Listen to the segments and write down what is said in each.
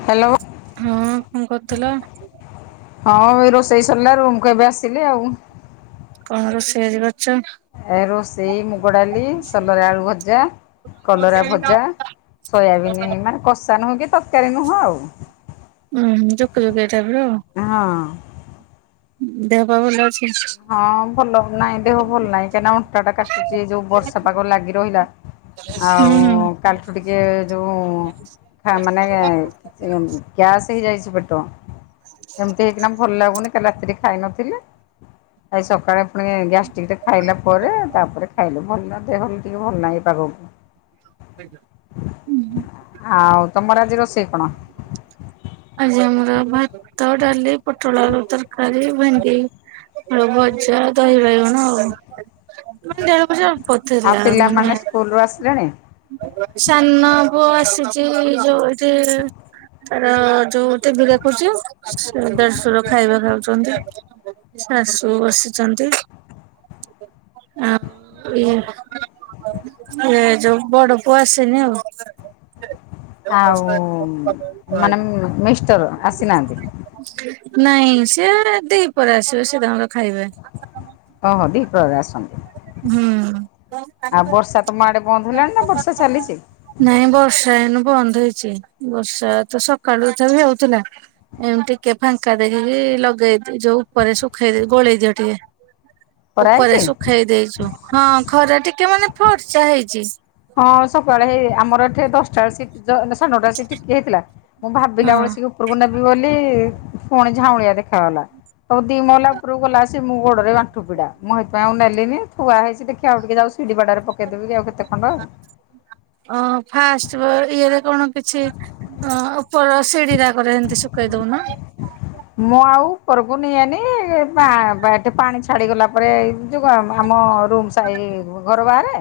Hello. ହଁ କଣ କରୁଥିଲ? ହଁ ଏ ରୋଷେଇ ସରିଲା ରୁମ୍ କୁ ଏବେ ଆସିଲି ଆଉ। କଣ ରୋଷେଇ ଆଜି କରିଚ? ଏ ରୋଷେଇ ମୁଗ ଡାଲି, ସଲରା ଆଳୁ ଭଜା, କଲରା ଭଜା। ସୋୟାବିନ୍ ମାନେ କଷା ନୁହଁ କି ତରକାରୀ ନୁହଁ ଆଉ। ଉଁ ଜୁକୁ ଜୁକିଆ ଟାଇପ ର। ହଁ। ଦେହ ପା ଭଲ ଅଛି? ହଁ ଭଲ ନାଇଁ ଦେହ ଭଲ ନାହିଁ କାହିଁକିନା ଅଣ୍ଟାଟା କାଟୁଛି ଏ ଯୋଉ ବର୍ଷା ପାଗ ଲାଗି ରହିଲା। ହୁଁ ଆଉ କାଲିଠୁ ଟିକେ ଯୋଉ ମାନେ ଗ୍ୟାସ ହେଇଯାଇଚି ପେଟ। ଏମିତି ହେଇକିନା ଭଲ ଲାଗୁନି କାଲି ରାତିରେ ଖାଇନଥିଲେ। ଆଜି ସକାଳେ ପୁଣି ଗ୍ୟାଷ୍ଟ୍ରିକ ଟା ଖାଇଲା ପରେ ତାପରେ ଖାଇଲୁ ଭଲ ଦେହ ଏମିତି ଭଲ ନାହିଁ ପାାଗକୁ। [inaudible] ହୁଁ। ଆଉ ତମର ଆଜି ରୋଷେଇ କଣ? ଆଜି ଆମର ଭାତ ଡାଲି ପୋଟଳ ଆଳୁ ତରକାରୀ ଭେଣ୍ଡି ଭଜା ଦହି ବାଇଗଣ ଆଉ [unintelligible] ଆଉ ମାନେ ପିଲାମାନେ ସ୍କୁଲରୁ ଆସିଲେଣି? ସାନ ପୁଅ ଆସିଛି ଯୋଉ ଏଠି ତାର ଯୋଉ ଟିଭି ଦେଖୁଚି, ସେ ଦେଢସୁର ଖାଇବା ଖାଉଛନ୍ତି। ଶାଶୁ ବସିଛନ୍ତି। ଆ ଇ ସେ ଯୋଉ ବଡ ପୁଅ ଆସିନି ଆଉ। ଆଉ ମାନେ ମିଷ୍ଟର୍ ଆସିନାହାନ୍ତି। ନାଇଁ ସେ ଦିପହରେ ଆସିବେ ସେ ତାଙ୍କର ଖାଇବେ। ଓହୋ ଦିପହରେ ଆସନ୍ତି ହୁଁ। ଆଉ ବର୍ଷା ତମ ଆଡ଼େ ବନ୍ଦ ହେଲାଣି ନା ବର୍ଷା ଚାଲିଛି? ନାଇଁ ବର୍ଷା ଏଇନୁ ବନ୍ଦ ହେଇଛି ବର୍ଷା ତ ସକାଳୁ ତଥାବିି ହଉଥିଲା। ଏମତି ଟିକେ ଫାଙ୍କା ଦେଖିକି ଲଗେଇଦି ଯୋଉ ଉପରେ ଶୁଖେଇ ଗୋଳେଇ ଦିଅ ଟିକେ। ଖରା ଉପରେ ହେଇଛି? ଶୁଖେଇ ଦେଇଛୁ ହଁ ଖରା ଟିକେ ମାନେ ଫର୍ଚା ହେଇଛି। ହଁ ସକାଳେ ହେଇ ଆମର ଏଠି ଦଶଟା ସାଡନଟା ରେ ଟିକେ ଟିକେ ହେଇଥିଲା। ମୁଁ ଭାବିଲା ବେଳେ ହଁ। ସେ ଉପରକୁ ନେବି ବୋଲି ପୁଣି ଝାଉଁଳିଆ ଦେଖାଗଲା। ହଉ ଦି ମହଲା ଉପକୁ ଗଲା ଆସି ମୋ ଗୋଡରେ ଆଣ୍ଠୁ ପିଡା ମୁଁ ଏଥିପାଇଁ ଆଉ ନେଲିନି ଥୁଆ ହେଇଚି ଦେଖିବାକୁ ଟିକେ ଯାଉ ସିଡ଼ି ବାଡ଼ାରେ ପକଦେବି କି ଆଉ କେତେ ଖଣ୍ଡ ଓ ଫାଷ୍ଟ ର ଇଏରେ କଣ କିଛି ଅ ଉପର ସିଡି ଯାକରେ ଏମିତି ଶୁଖେଇ ଦଉନ। ମୁଁ ଆଉ କରବୁନି ଏନି ଏ ପାଣି ଛାଡ଼ିଗଲା ପରେ ଯଉ ଆମ ରୁମ୍ ସାଇ ଘର ବାହାରେ?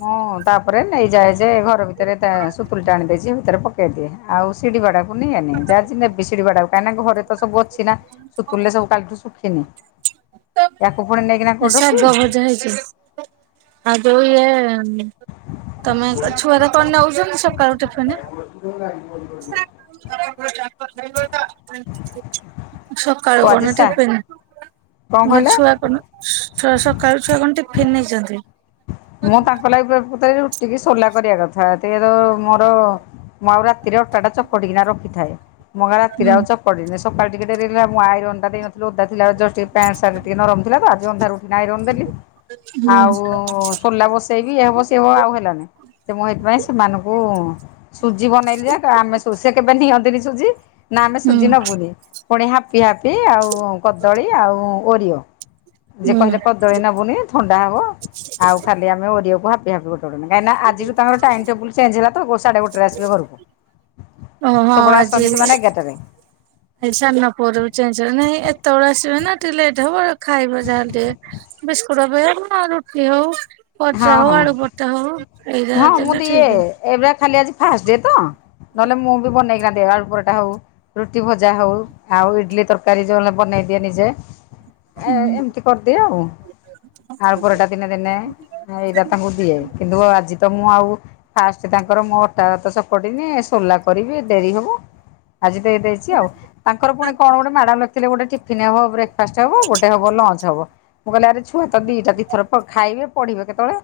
ମୁଁ ତାପରେ ନେଇଯାଏ ଯେ ଘର ଭିତରେ ସୁତୁଲି ଟା ଆଣି ଦେଇଛି ଭିତରେ ପକେଇଦିଏ ଆଉ ସିଡ଼ିଗଡ଼ା [unintelligible] କାହିଁକି ନା ଘରେ ତ ସବୁ ଅଛି। ନାଁ ସୁତୁଲି ଗୁରା ସବୁ କାଲିଠୁ ଶୁଖିନି ୟାକୁ ପୁଣି ନେଇକିନା କୋଉଠି ରଖିବି? ହେଜସ୍ ଆଉ ଯୋଉ ଇଏ ତମେଛୁଆରା କଣ ନଉଛନ୍ତି ସକାଳୁ ଟିଫିିନି? ଓ ସକାଳୁ କଣ ଆଜିସା ଟିଫିନ୍? କଣ ଗ କହିଲେ ଛୁଆ କଣ ସକାଳୁ ଛୁଆ କଣ ଟିଫିନ୍ ନେଇଛନ୍ତି? ମୁଁ ତାଙ୍କ ଲାଗି ପ୍ରକୃତରେ ରୁଟିିକି ସୋଲା କରିବା କଥା [unintelligible] ମୋର ମୁଁ ଆଉ ରାତିରେ ଅଟାଟା ଚକଟିକିନା ରଖିଥାଏ। ମୋଗା ରାତିରେ ହୁଁ ଆଉ ଚକଡ଼ିନି ସକାଳେ ଟିକେ ଟେ ରରେଲ ମୁଁ ଆଇରନ୍ ଦେଇ ନଥିଲୁ ଓଦା ଥିଲା ଜଷ୍ଟ୍ ଟିକେ ନରମ ଥିଲା ତ ଆଜି ଅନ୍ଧାରେ ଉଠି ଆଇରନ୍ ଦେଲି ହୁଁ ସରିଲା ବସେଇ ବି ଏ ବସେଇବ ଆଉ ହେଲାନି ଯେ ମୁଁ ହେଇଥିପାଇଁ ସେମାନଙ୍କୁ ସୁଜି ବନେଇଲି ଯେ ଆମେ ସବୁ ସେ କେବେ ନିଅନ୍ତିନି ସୁଜି ନା ଆମେ ହୁଁ ସୁଜି ନବୁନି ପୁଣି ହାପି ହାପି ଆଉ କଦଳୀ ଆଉ ଓରିଓ ଯିଏ ହୁଁ କହିଲେ କଦଳୀ ନବୁନି ଥଣ୍ଡା ହବ, ଆଉ ଖାଲି ଆମେ ଓରିଓ କୁ ହାପି ହାପି ଗୋ [unintelligible] କାହିଁକି ନା ଆଜିରୁ ତାଙ୍କର ଟାଇମ୍ ଟେବୁଲ୍ ଚେଞ୍ଜ ହେଲା ତ ଗୋ ସାଢ଼େ ଗୋଟେରେ ଆସିବେ ଘରକୁ ଓ ହଁ ସବୁବେଳେ ଆସନ୍ତି ଆଜି ସେମାନେ ଏଗାରଟାରେ ଏଇ ସାନପୁଅ ଯୋଗୁଁ ଚେଞ୍ଜ୍ ନାଇ ଏତେବେଳେ ଆସିବେ ନା ଟିକେ ଲେଟ୍ ହବ ଖାଇବ ଯାହା ହେଲେ ଟିକେ। ବିସ୍କୁଟ [unintelligible] ରୁଟି ହଉ ହଁ ପରଟା ହଉ ହଁ। ଆଳୁ ପରଟା ହଉ ଏଇଟା ଦେଲେ ଠିକ। ଏବେ ଖାଲି ଆଜି ଫାଷ୍ଟ ଡେ ତ ନହେଲେ ମୁଁ ବି ବନେଇକିନା ଦେଏ ଆଳୁ ପରଟା ହଉ ରୁଟି ଭଜା ହଉ ଆଉ ଇଡଲି ତରକାରୀ ଯୋଉନ ବନେଇଦିଏ ନିଜେ। ଏ ଏମିତି କରିଦିଏ ଆଉ ଆଳୁ ପରଟା ଦିନେ ଦିନେ। ଏଇଟା ତାଙ୍କୁ ଦିଏ କିନ୍ତୁ ଆଜି ତ ମୁଁ ଆଉ ଫାଷ୍ଟ ତାଙ୍କର ମୋ ଅଟା [unintelligible] ପଡି ନି ସୋଲା କରିବି ଡେରି ହବ। ଆଜି ଦେଇ ଦେଇଛି ଆଉ ତାଙ୍କର ପୁଣି କଣ ଗୋଟେ ମ୍ୟାଡାମ୍ ଲେଖିଥିଲେ ଗୋଟେ ଟିଫିନ୍ ହବ ବ୍ରେ ଫାଷ୍ଟ ହବ ଗୋଟେ ହବ ଲଞ୍ଚ ହବ, ମୁଁ କହିଲି ଆରେ ଛୁଆ ତ ଦିଟା ଦିଥର ଖାଇବେ ପଢ଼ିବେ କେତେବେଳେ?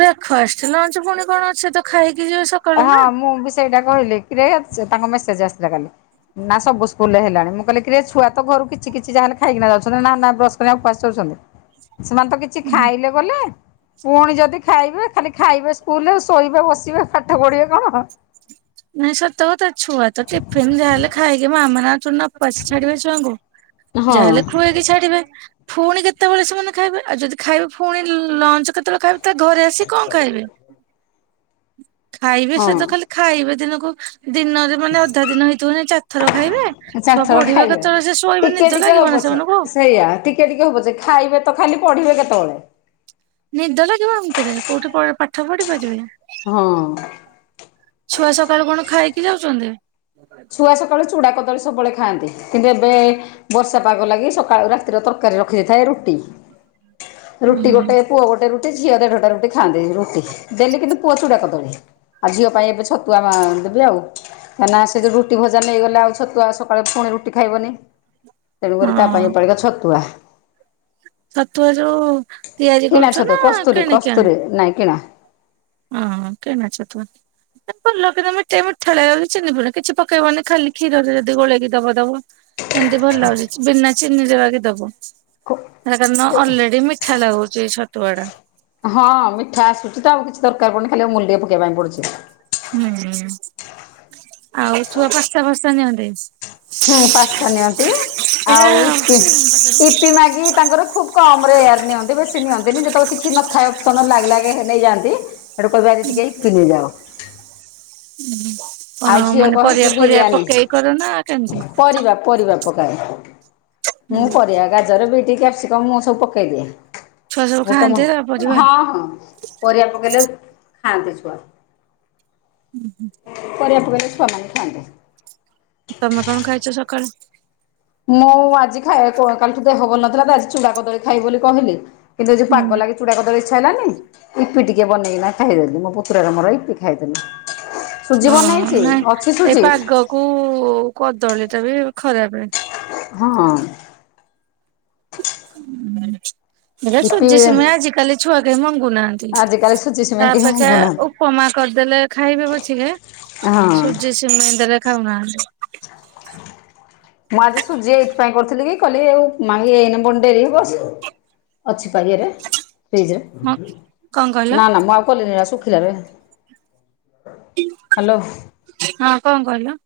ବ୍ରେକ୍ଫାଷ୍ଟ ଲଞ୍ଚ ପୁଣି କଣ ସେ ତ ଖାଇକି ଯିବ ସ ହଁ ମୁଁ ବି ସେଟା କହିଲି କିରେ ତାଙ୍କ ମେସେଜ ଆସିଲା କାଲି। ନା ସବୁ ସ୍କୁଲ ରେ ହେଲାଣି ମୁଁ କହିଲି କିରେ ଛୁଆ ତ ଘରୁ କିଛି କିଛି ଜାଗାରେ ଖାଇକିନା ଯାଉଛନ୍ତି ନା ବ୍ରସ୍ କରି ଉପାସ ଯାଉଛନ୍ତି? ସେମାନେ ତ କିଛି ଖାଇଲେ ବଲେ ପୁଣି ଯଦି ଖାଇବେ ଖାଲି ଖାଇବେ ସ୍କୁଲରେ ଆଉ ଶୋଇବେ ବସିବେ ପାଠ ପଢିବେ କଣ? ନାଇଁ ସତ କଥା ଛୁଆ ତ ଟିଫିିନ ଯାହା ହେଲେ ଖାଇକି ମାଆ ମାନେ ଆଉ ଥୋଡିନା ଉପାସ ଛାଡିବେ ଛୁଆଙ୍କୁ। ହଁ ଯାହାହେଲେ ଖୁଏଇକି ଛାଡିବେ। ଫୁଣି କେତେବେଳେ ସେମାନେ ଖାଇବେ ଆଉ ଯଦି ଖାଇବେ ଫୁଣି ଲଞ୍ଚ କେତେବେଳେ ଖାଇବେ ତା ଘରେ ଆସି କଣ ଖାଇବେ, ଖାଇବେ ସେ ହଁ। ତ ଖାଲି ଖାଇବେ। ଦିନକୁ ଦିନରେ ମାନେ ଅଧା ଦିନ ହେଇଥିବ କି ନାହିଁ ଚାରିଥର ଖାଇବେ। ଛୁଆ ଚାରିଥର ପଢିବେ ଖାଇବେ। କେତବେଳେ ସେ ଶୋଇବେ ଟିକେ ନିଦ ଟିକେ ଲାଗିବ ହଉ ନା ପଛେ ସେମାନଙ୍କୁ। ସେଇଆ ଠିକ୍। ଟିକେ ଟିକେ ହଉ ପଛେ ଖାଇବେ ତ ଖାଲି ପଢିବେ କେତେବେଳେ? ନିଦ ଲାଗିବ ଭିତରେ କୋଉଠି ପ ପାଠ ପଢି ପାରିବେ? ହଁ। ଛୁଆ ସକାଳୁ କଣ ଖାଇକି ଯାଉଚନ୍ତି? ଛୁଆ ସକାଳୁ ଚୁଡ଼ା କଦଳୀ ସବୁବେଳେ ଖାଆନ୍ତି। କିନ୍ତୁ ଏବେ ବର୍ଷା ପାଗ ଲାଗି ସକାଳୁ ରାତିର ତରକାରୀ ରଖି ଦେଇେଥାଏ ରୁଟି। ରୁଟି ଗୋଟେ ପୁଅ ଗୋଟେ ରୁ ଝିଅ ଟା ରୁଟି ଖାନ୍ତି ରୁଟି ଡେଲ୍ଲୀ କିନ୍ତୁ ପୁଅ ଚୁଡା କଦଳୀ। ଆଉ ଝିଅ ପାଇଁ ଏବେ ଛତୁଆ ଦେବି ଆଉ କାହିଁକି ନା ସେ ଯଉ ରୁଟି ଭଜା ନେଇଗଲେ ଆଉ ଛତୁଆ ସକାଳେ ପୁଣି ରୁଟି ଖାଇବନି। ତେଣୁକରି ତା ପାଇଁପଡିକା ଛତୁଆ। ଛତୁଆ ଯୋଉ ତିଆରି କିଣା କରୁଛ ଛତୁଆ ନା କସ୍ତୁରୀ କିଣିିକି ଆଣ? କସ୍ତୁରୀ ନାଇଁ କିଣା। ହଁ କେନା ଛତୁଆ। [unintelligible] ଟିକେ ମିଠାଳିଆ ଚିନି ଫିନି କିଛି ପକେଇବନି ଖାଲି କ୍ଷୀରରେ ଯଦି ଗୋଳେଇକି ଦବ ଦବ। ଏମିତି ଭଲ ଲାଗୁଛି ବିନା ଚିନି ରେ ବାକି ଦବ। ସେଟା କାରଣ ଅଲରେଡି ମିଠା ଲାଗୁଛି ଛତୁଆଟା। ହଁ ମିଠା ଆସୁଛି ତ ଆଉ କିଛି ଦରକାର ପଡୁନି ଖାଲି ଅମୂଲ ଟିକେ ପକେଇବା ପାଇଁ ପଡୁଛି। ହୁଁ ଆଉ ଛୁଆ ପାସ୍ତା ଫାସ୍ତା ନିଅନ୍ତି। ହୁଁ ପାସ୍ତା ନିଅନ୍ତି ଏଇଟା ଆଉ ଇପି ଇପି ମାଗି ତାଙ୍କର ଖୁବ କମ ରେୟାର ନିଅନ୍ତି ବେଶୀ ନିଅନ୍ତିନି ଯେତେବେଳେ କିଛି ନଥାଏ ଅପସନ ଲାଗେ ଲାଗେ ନେଇଯାଆନ୍ତି। ସେଠୁ କହିବି ଆଜି ଟିକେ ଇପି ନେଇଯାଅ। ହୁଁ। ଆଉ ଝିଅ କହେକି ବିରିୟାନୀ ନା କେମିତି? ପରିବା ପରିବା ପକାଏ। ମୁଁ ପରିଆ ଗାଜର ବିଟି କ୍ୟାପସିକମ ମୁଁ ସବୁ ପକେଇଦିଏ। ଛୁଆ ସବୁ ବୋଟ ଖାଆନ୍ତି ଏରା ମୁହଁ ପରିବା ହଁ ହଁ ପରିବା ପକେଇଲେ ଖାଆନ୍ତି ଛୁଆ। ପରିଆ ପକେଇଲେ ଛୁଆମାନେ ଖାଆନ୍ତି। ତମେ କଣ ଖାଇଛ ସକାଳେ? ମୁଁ ଆଜି ଖାଇଆକୁ କାଲିଠୁ ଦେହ ଭଲ ନଥିଲା ତ ଆଜି ଚୁଡ଼ା କଦଳୀ ଖାଇବି ବୋଲି କହିଲି କିନ୍ତୁ ଆଜି ହୁଁ ପାଗ ଲାଗିଛି। ଚୁଡ଼ା କଦଳୀ ଇଚ୍ଛା ହେଲାଣି। ଇପି ଟିକେ ବନେଇକିନା ଖାଇଦେଲୁ ମୋ ପୁତୁରାର ମୋର ଇପି ଖାଇଦେଲୁ। ସୁଜି ବନେଇଛି ଅଛି ସୁଜି କୁ କଦଳୀ ଟା ବି ଖରାପ। ହଁ। ଇପି ସୂଜି ସିମେଇ ଆଜିିକାଲି ଛୁଆ କେହି ମଙ୍ଗୁନାହାନ୍ତି। ଆଜିକାଲି ସୁଜି ସିମେଇ ତା କେହି ଅପେକ୍ଷା ମଙ୍ଗୁନାହାନ୍ତି ଉପମା କରିଦେଲେ ଖାଇବେ ପଛିକା ହଁ। ସିମେଇ ଦେଲେ ଖାଉନାହାନ୍ତି। ମୁଁ ଆଜି ସୁଜି ଏଇଥିପାଇଁ କରିଥିଲି କି କହିଲି ଆଉ ମ୍ୟାଗି ଏଇ ନ ଫୁଣି ଡେରିରେ ବସିବ। ଅଛି ପା ଇଏ ରେ ଫ୍ରୀଜରେ ମ କଣ କହିଲ ନା ନା ମୁଁ ଆଉ। କଲେରା ଶୁଖିଲା ରେ ହ୍ୟାଲୋ। ହଁ କଣ କହିଲୁ?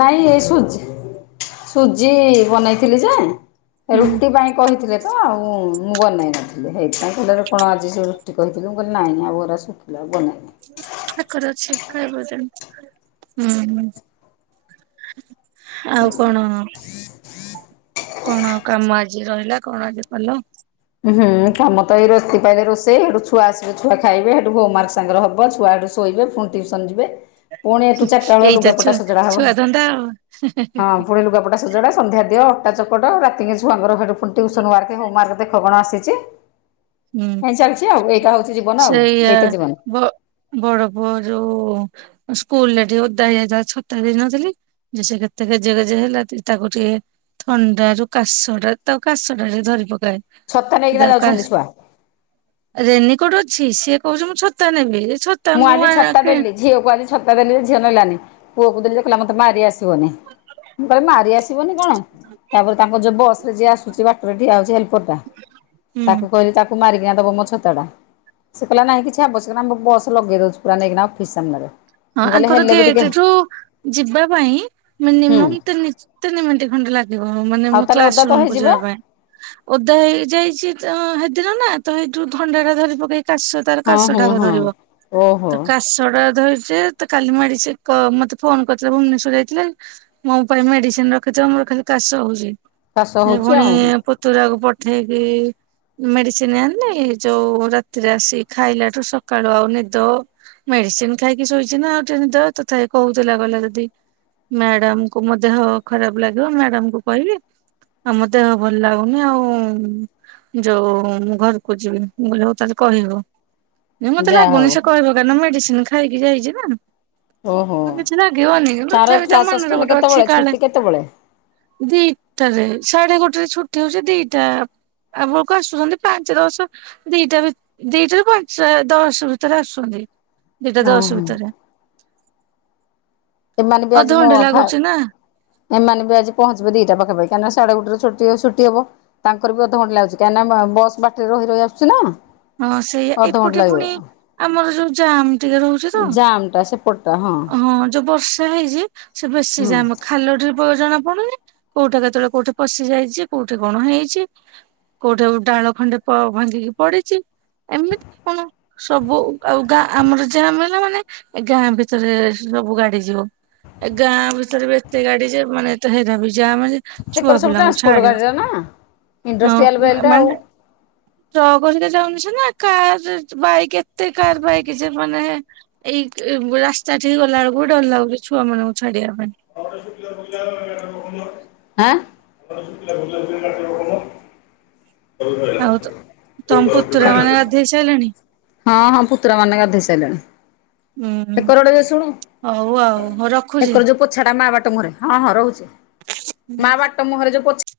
ନାଇଁ ଏ ସୁଜି ସୁଜି ବନେଇଥିଲି ଯେ ହୁଁ ରୁଟି ପାଇଁ କହିଥିଲେ ତ ଆଉ ମୁଁ ବନେଇ ନଥିଲି ସେଇଥିପାଇଁ କହିଲେ ଆପଣ ଆଜି ସେ ରୁଟି କହିଥିଲୁ କହିଲେ ନାଇଁ ନାଇଁ ଆଉ ଗରା ଶୁଖିଲା ଆ ବନେଇନାହିଁ। ପାଖରେ ଅଛି ଖାଇବ ଯେ ଉଁ ହୁଁ। ଆଉ କଣ? କଣ କାମ ଆଜି ରହିଲା କଣ ଆଜି କଲ? ହୁଁ କାମ ତ ଏଇ ରାତିକା ପାଇଁ ରୋଷେଇ ପାଇଲେ ସେଠୁ ଛୁଆସିବେ ଛୁଆ ଖାଇବେ ସେଠୁ ହୋମୱାର୍କ ସାଙ୍ଗରେ ହବ ଛୁଆ ସେଠୁ ଶୋଇବେ ଫୁଣି ଟିଉସନ୍ ଯିବେ। ପୁଣି ଏଠୁ ଚାରିଟା ବେଳ ଏଇତ ଲୁଗାପଟା ଛୁଆ ସଜଡା ହବ ଛୁଆ ଧନ୍ଦା ଆଉ। ହଁ ପୁଣି ଲୁଗାପଟା ସଜଡା ସନ୍ଧ୍ୟା ଦିଅ ଅଟା ଚକଟ ରାତିକି ଛୁଆଙ୍କର ସେଠୁ ଫୁଣି ଟିଉସନୱାର୍କ ହୋମୱାର୍କ। ଦେଖ କଣ ଆସିଚି ହୁଁ ଏ ଚାଲଚି ଆଉ ଏଇଟା ହଉଛି ଜୀବନ ଆଉ ଏଇତ ଜୀବନ। ବଡପୁଅ ଯୋଉ ସ୍କୁଲରେ ଟିକେ ଓଦା ହେଇ ଯାଇଥିଲା ଛତା ଦେଇନଥିଲି। ଯେ ସେ କେତେ ଗେଜେ ଗେଜେ ହେଲା ତି ତାକୁଟିଏ ଥଣ୍ଡାରୁ କାଶଟା ତାକୁ କାଶଟା ଯେ ଧରି ପକାଏ। ଛତା ନେଇକିନା ଯାଉଛନ୍ତି ଛୁଆ। ରେନି କୋଟ ଅଛି ସିଏ କହୁଚି ମୁଁ ଛତା ନେବି ଏ ଛ ମୁଁ ଆଜି ଛତା ଦେଲି। ଝିଅକୁୁ ଆଜି ଛତା ଦେଲି ଯେ ଝିଅ ନେଲାନି ପୁଅକୁ ଦେଲି ଯେ କଇଲା ମତେ ମାରି ଆସିବନି ମୁଁ କଇଲି ମାରି ଆସି ତିବନି କଣ ତାପରେ ତାଙ୍କ ଯିଏ ବସରେ ଯିଏ ଆସୁଚି ବାଟରେ ଠିଆ ହଉଚି ହେଲପ୍ ପରଟା ହୁଁ ତାକୁ କହିଲି ତା ମାରିକିନା ଦବ ମୋ ଛତାଟା ସିଏ କଇଲା ନାହିଁ କିଛି ଆବଶ୍ୟକ ନାଇଁ ମୋ ବସ୍ ଲଗେଇ ଦଉଚି ପୁରା ନେଇକିନା ଅଫିସ୍ ସାମ୍ନାରେ। ହଁ ମୁଁ କହିଲି ଆଙ୍କର ହେଲେ ବି ଟିକେ ଗେଟେଠୁ ଯିବା ପାଇଁ ହୁଁ ମିନିମମ୍ ତିନି ଚି ତିନି ମିଣ୍ଟି ଖଣ୍ଡେ ଲାଗ୍ ଯିବୁନୁ ମାନେ ଆଉ ମୁଁ ତାହେଲେ କ୍ଲାସ୍ ଓଦା ତ ରୁମକୁୁ ହେଇଯିବେ ଯିବା ପାଇଁ। ଓଦା ହେଇଯାଇଛି ତ ହେଦିନ ନା ତ ଏଇ ଯୋଉ ଥଣ୍ଡାଟା ଧରି ପକେଇ କାଶ ତାର ହଁ ହଁ କାଶଟାକୁ ହଁ ଧରିବ ଓହୋ ତ କାଶଟା ଧରି ଚି ତ କାଲି ମାଡିଚି କ ମତେ ଫୋନ୍ କରିଥିଲା ଭୁବନେଶ୍ଵର ଯାଇଥିଲା। ମୁଁ ପା ମେଡିସିନ୍ ରଖିଚି ଆମର ଖାଲି କାଶ ହଉଚି କାଶ ଦି ହଉଛି ଭଉଣୀ ଆଉ ଆପ ତୁରାକୁ ପଠେଇକି ମେଡିସିନ୍ ଆଣିଲି ଯୋଉ ରାତିରେ ଆସିିକି ଖାଇଲାଠୁ ସକାଳୁ ଆଉ ନିଦ ମେଡିସିନ୍ ଖାଇକି ଶୋଇଚି ନା ଆଉ ଟିକେ ନିଦ ତଥାପି କହୁଥିଲା କହିଲା ଯଦି ମ୍ୟାଡାମକୁ ମୋ ଦେହ ଖରାପ ଲାଗିବ ମ୍ୟାଡାମକୁ କହିବି। ଆଉ ମୋ ଦେହ ଭଲ ଲାଗୁନି ଆଉ। ଯୋଉ ମୁଁ ଘରକୁ ଯିବି ମୁଁ କହିଲି ହଉ ତାହେଲେ କହିବୁ। ମୁଁ ମତେ ଯାହା ଲାଗୁନି ହଉ ସେ କହିବ କାଇଁ ନା ମେଡିସିନି ଖାଇକି ଯାଇଚି ନା। ଓହୋ ଆଉ କିଛି ଲାଗିବନି କିନ୍ତୁ ତାର ତଥାପି ତା କ୍ଲାସ ସସ୍ପେଣ୍ଡ ମନେରେ ଗୋଟେ କେତେବେଳେ ଅଛି ଛୁଟି କାଳେ କେତେବେଳେ ଦିଟାରେ ସାଢେ ଗୋଟରେ ଛୁଟି ହଉଚି ଦିଟା ଆମ ଆକୁ ଆସୁଛନ୍ତି ପାଞ୍ଚ ଦଶ ଦିଇଟା ଭି ଦିଇଟାରୁ ପାଞ୍ଚଟା ଦଶ ଭିତେରେ ଆସୁଚନ୍ତି ଦିଇଟା ଦଶ ଓହୋ ଭିତେରେ। ଏମାନେ ବି ଆଜି ମୋ ଅଧଘଣ୍ଟେ ଆ ଲାଗୁଛି ଫାଡ୍ ନା ଏମାନେ ବି ଆଜି ପହଞ୍ଚିବେ ଦିଇଟା ପାଖାପାଖି କାଇଁନା ସାଢେ ଗୋଟେରେ ଛୁଟି ସୁଟି ହବ। ତାଙ୍କର ବି ଅଧଘଣ୍ଟେ ଲାଗୁଚି କାଇଁନା ମା ବସ୍ ବାଟରେ ରହି ରହି ଆସୁଚି ନା। ହଁ ସେଇଆ ଅଧଘଣ୍ଟା ଏପଟେ ଲାଗିବ। ଫୁଣି ଆମର ଯୋଉ ଜାମ୍ ଟିକେ ରହୁ ଛି ତ ଜାମ୍ ଟା ସେପଟଟା ଆଉ ହଁ ଯୋଉ ବର୍ଷା ହେଇଚି ସେ ବେଶି ହୁଁ ଜାମ୍ ଖାଲ ଢି ପ ଜଣା ପଡୁନି କୋଉଠା କେତେବେଳେ କୋଉଠି ପଶି ଯାଇଚି କୋଉଠେ କଣ ହେଇଚି। କୋଉଠେ ଉ ଡାଳ ଖଣ୍ଡେ ପ ଭାଙ୍ଗିକି ପଡିଚି। ଏମିତି କଣ ସବୁ ଉ ଆଉ ଗାଁ ଆମର ଜାମ୍ ହେଲା ମାନେ ଏ ଗାଁ ଭିତରେ ସବୁ ଗାଡି ଯିବ। ଏ ଗାଁ ଭିତରେ ବି ଏତେ ଗାଡି ଯେ ମାନେ ଏତେ ହଇରାଣ ବି ଜାମ୍ ଯେ ସେକରେ ସବୁ ଛୁଆପୁଲାଙ୍କୁ ଟ୍ରାନ୍ସପୋର୍ଟ ଛାଡିବ ଗାଡ଼ିରେ ନା। ହଁ ଇଣ୍ଡଷ୍ଟ୍ରିଆଲ ନ ବେଲ୍ଟ ନ ଆଉ ଆଁ। ନହେଲେ ଟ୍ରକ ସିନା ଯାଉନି ସିନା କାର୍ ଚୁ ଚ୍ ବାଇକ୍ ଏତେ କାର୍ ବାଇକ୍ ଯେ ମାନେ ଏଇ କି ବ ରାସ୍ତା ଠିକି ଗଲାବେଳୁକୁ ଡର୍ ଲାଗୁଚି ଛୁଆମାନଙ୍କୁ ଛାଡିଆ ପାଇଁ। [inaudible] [inaudible] ଧେଇ ସାଇଲଣି। ହଁ ହଁ ପୁତୁରାମାନେ ଗାଧୋଇ ସାଇଲେଣି। ଉୁଁ କେତେ ବଡ ବଡ ହେବେ ସବୁ? ହଉ ଆଉ ହଉ ରଖୁଛି। [unintelligible] ହଁ ହଁ ରହୁଚି। ହୁଁ [unintelligible]